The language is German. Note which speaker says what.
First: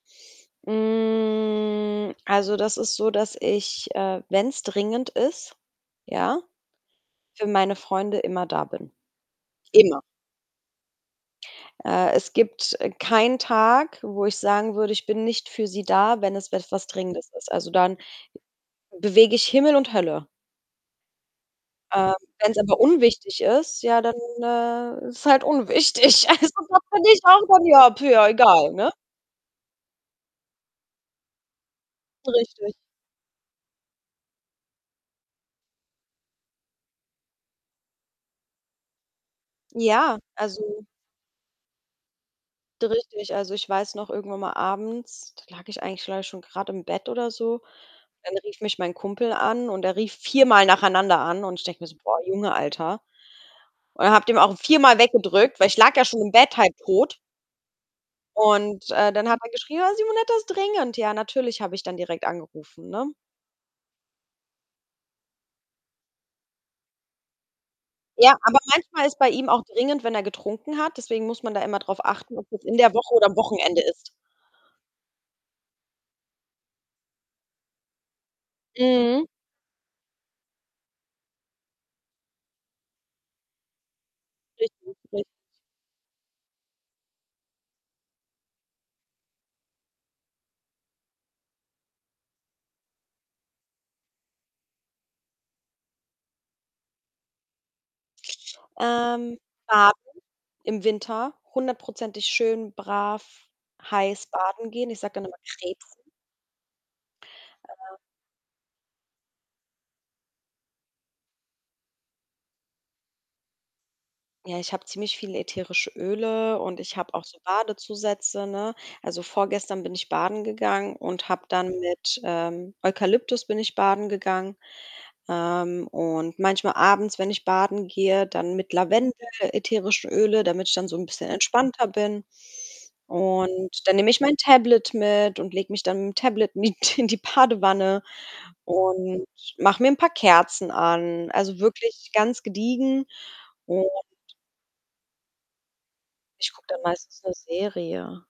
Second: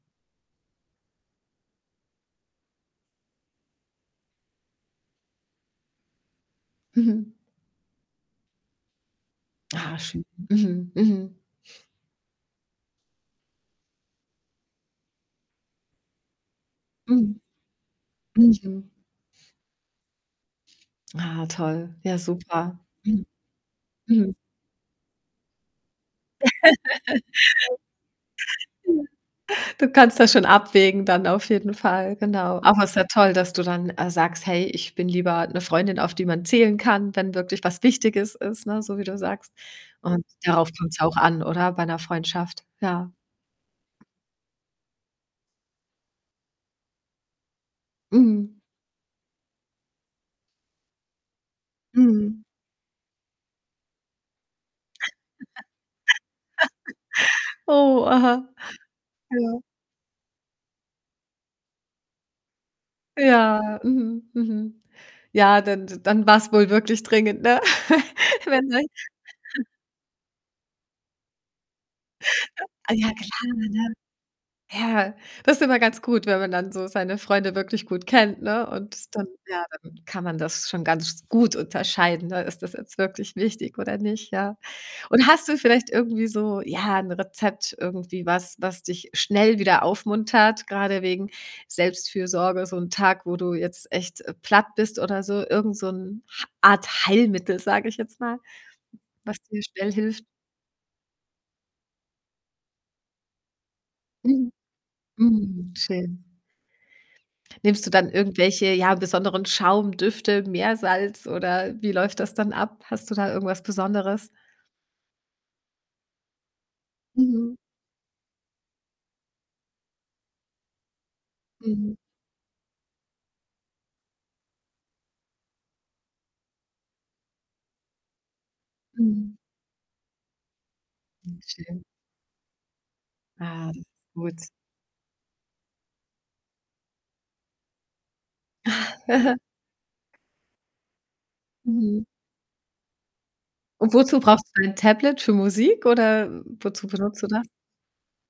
Speaker 1: Hm. Also, das ist so, dass ich, äh, wenn's dringend ist, ja,
Speaker 2: Mhm.
Speaker 1: für meine Freunde, immer da bin.
Speaker 2: Ah,
Speaker 1: Immer.
Speaker 2: schön. Mhm. Mhm.
Speaker 1: Äh, es gibt, äh, keinen Tag, wo ich sagen würde, ich bin nicht für sie da, wenn es etwas Dringendes
Speaker 2: Mhm.
Speaker 1: ist. Also, dann
Speaker 2: Mhm.
Speaker 1: bewege ich Himmel und Hölle.
Speaker 2: Ah, toll.
Speaker 1: Ähm,
Speaker 2: Ja,
Speaker 1: wenn's aber
Speaker 2: super. Mhm.
Speaker 1: unwichtig ist, ja, dann,
Speaker 2: Mhm.
Speaker 1: äh, ist es halt unwichtig. Also, das finde ich auch dann ja egal, ne?
Speaker 2: Ja. Du kannst das schon abwägen dann, auf jeden Fall, genau.
Speaker 1: Richtig.
Speaker 2: Aber ist ja toll, dass du dann, äh, sagst: „Hey, ich bin lieber 'ne Freundin, auf die man zählen kann, wenn wirklich was Wichtiges ist.“, ne, so wie du sagst.
Speaker 1: Ja,
Speaker 2: Und darauf
Speaker 1: also
Speaker 2: kommt's auch an, oder, bei 'ner Freundschaft?
Speaker 1: D
Speaker 2: Ja.
Speaker 1: richtig. Also, ich weiß noch, irgendwann mal abends, da lag ich eigentlich, glaube ich, schon grade im Bett oder so. Dann
Speaker 2: Mhm.
Speaker 1: rief mich mein Kumpel an und er rief viermal nacheinander an. Und ich denke mir so: „Boah,
Speaker 2: Mhm.
Speaker 1: Junge, Alter.“ Und habe den auch viermal weggedrückt, weil ich lag ja schon im Bett, halbtot.
Speaker 2: Oh, aha.
Speaker 1: Und, äh, dann hat er
Speaker 2: Ja.
Speaker 1: geschrieben: „Ah, Simonetta, ist dringend.“ Ja, natürlich habe ich dann direkt angerufen, ne?
Speaker 2: Ja, mhm, mhm. Ja, dan d dann war's wohl wirklich dringend, ne?
Speaker 1: Ja, aber
Speaker 2: Wenn
Speaker 1: manchmal ist bei ihm auch
Speaker 2: [unintelligible]
Speaker 1: dringend, wenn er getrunken hat, deswegen muss man da immer drauf achten, ob das in der
Speaker 2: Ah, ja,
Speaker 1: Woche oder
Speaker 2: klar,
Speaker 1: am
Speaker 2: ja,
Speaker 1: Wochenende
Speaker 2: ja.
Speaker 1: ist.
Speaker 2: Ja, das ist immer ganz gut, wenn man dann so seine Freunde wirklich gut kennt, ne? Und
Speaker 1: Mhm.
Speaker 2: dann ja, dann kann man das schon ganz gut unterscheiden, ne? Ist das jetzt wirklich wichtig, oder nicht? Ja.
Speaker 1: Richtig. Richtig.
Speaker 2: Und hast du vielleicht irgendwie so, ja, 'n Rezept, irgendwie was, was dich schnell wieder aufmuntert? Grade wegen Selbstfürsorge, so 'n Tag, wo du jetzt echt platt bist, oder so? Irgend so 'n Ha Art Heilmittel, sage ich jetzt mal,
Speaker 1: Ähm,
Speaker 2: was dir schnell
Speaker 1: baden,
Speaker 2: hilft?
Speaker 1: im Winter, hundertprozentig schön brav, heiß
Speaker 2: Mhm.
Speaker 1: baden gehen. Ich sage dann immer
Speaker 2: Mhm,
Speaker 1: Krebsen.
Speaker 2: schön. Nimmst du
Speaker 1: Äh.
Speaker 2: dann irgendwelche, ja, besonderen Schaum, Düfte, Meersalz, oder, wie läuft das dann ab? Hast du da irgendwas Besonderes?
Speaker 1: Ja, ich habe ziemlich viele ätherische Öle und ich habe auch so
Speaker 2: Mhm.
Speaker 1: Badezusätze, ne? Also vorgestern bin ich baden gegangen und habe dann
Speaker 2: Mhm.
Speaker 1: mit, ähm, Eukalyptus bin ich baden gegangen. Ähm. Und manchmal abends, wenn ich baden gehe, dann mit Lavendel,
Speaker 2: Mhm.
Speaker 1: ätherischen Öle, damit ich dann so 'n bisschen
Speaker 2: Mm, schön.
Speaker 1: entspannter bin.
Speaker 2: Ah,
Speaker 1: Und
Speaker 2: das ist
Speaker 1: dann nehme ich mein
Speaker 2: gut.
Speaker 1: Tablet mit und lege mich dann mit'm Tablet mit in die Badewanne und mache mir 'n paar Kerzen an. Also
Speaker 2: Mhm.
Speaker 1: wirklich ganz gediegen. Und
Speaker 2: Und wozu brauchst du dein Tablet? Für Musik, oder
Speaker 1: Ich kucke dann
Speaker 2: wozu
Speaker 1: meistens
Speaker 2: benutzt du
Speaker 1: 'ne
Speaker 2: das?
Speaker 1: Serie.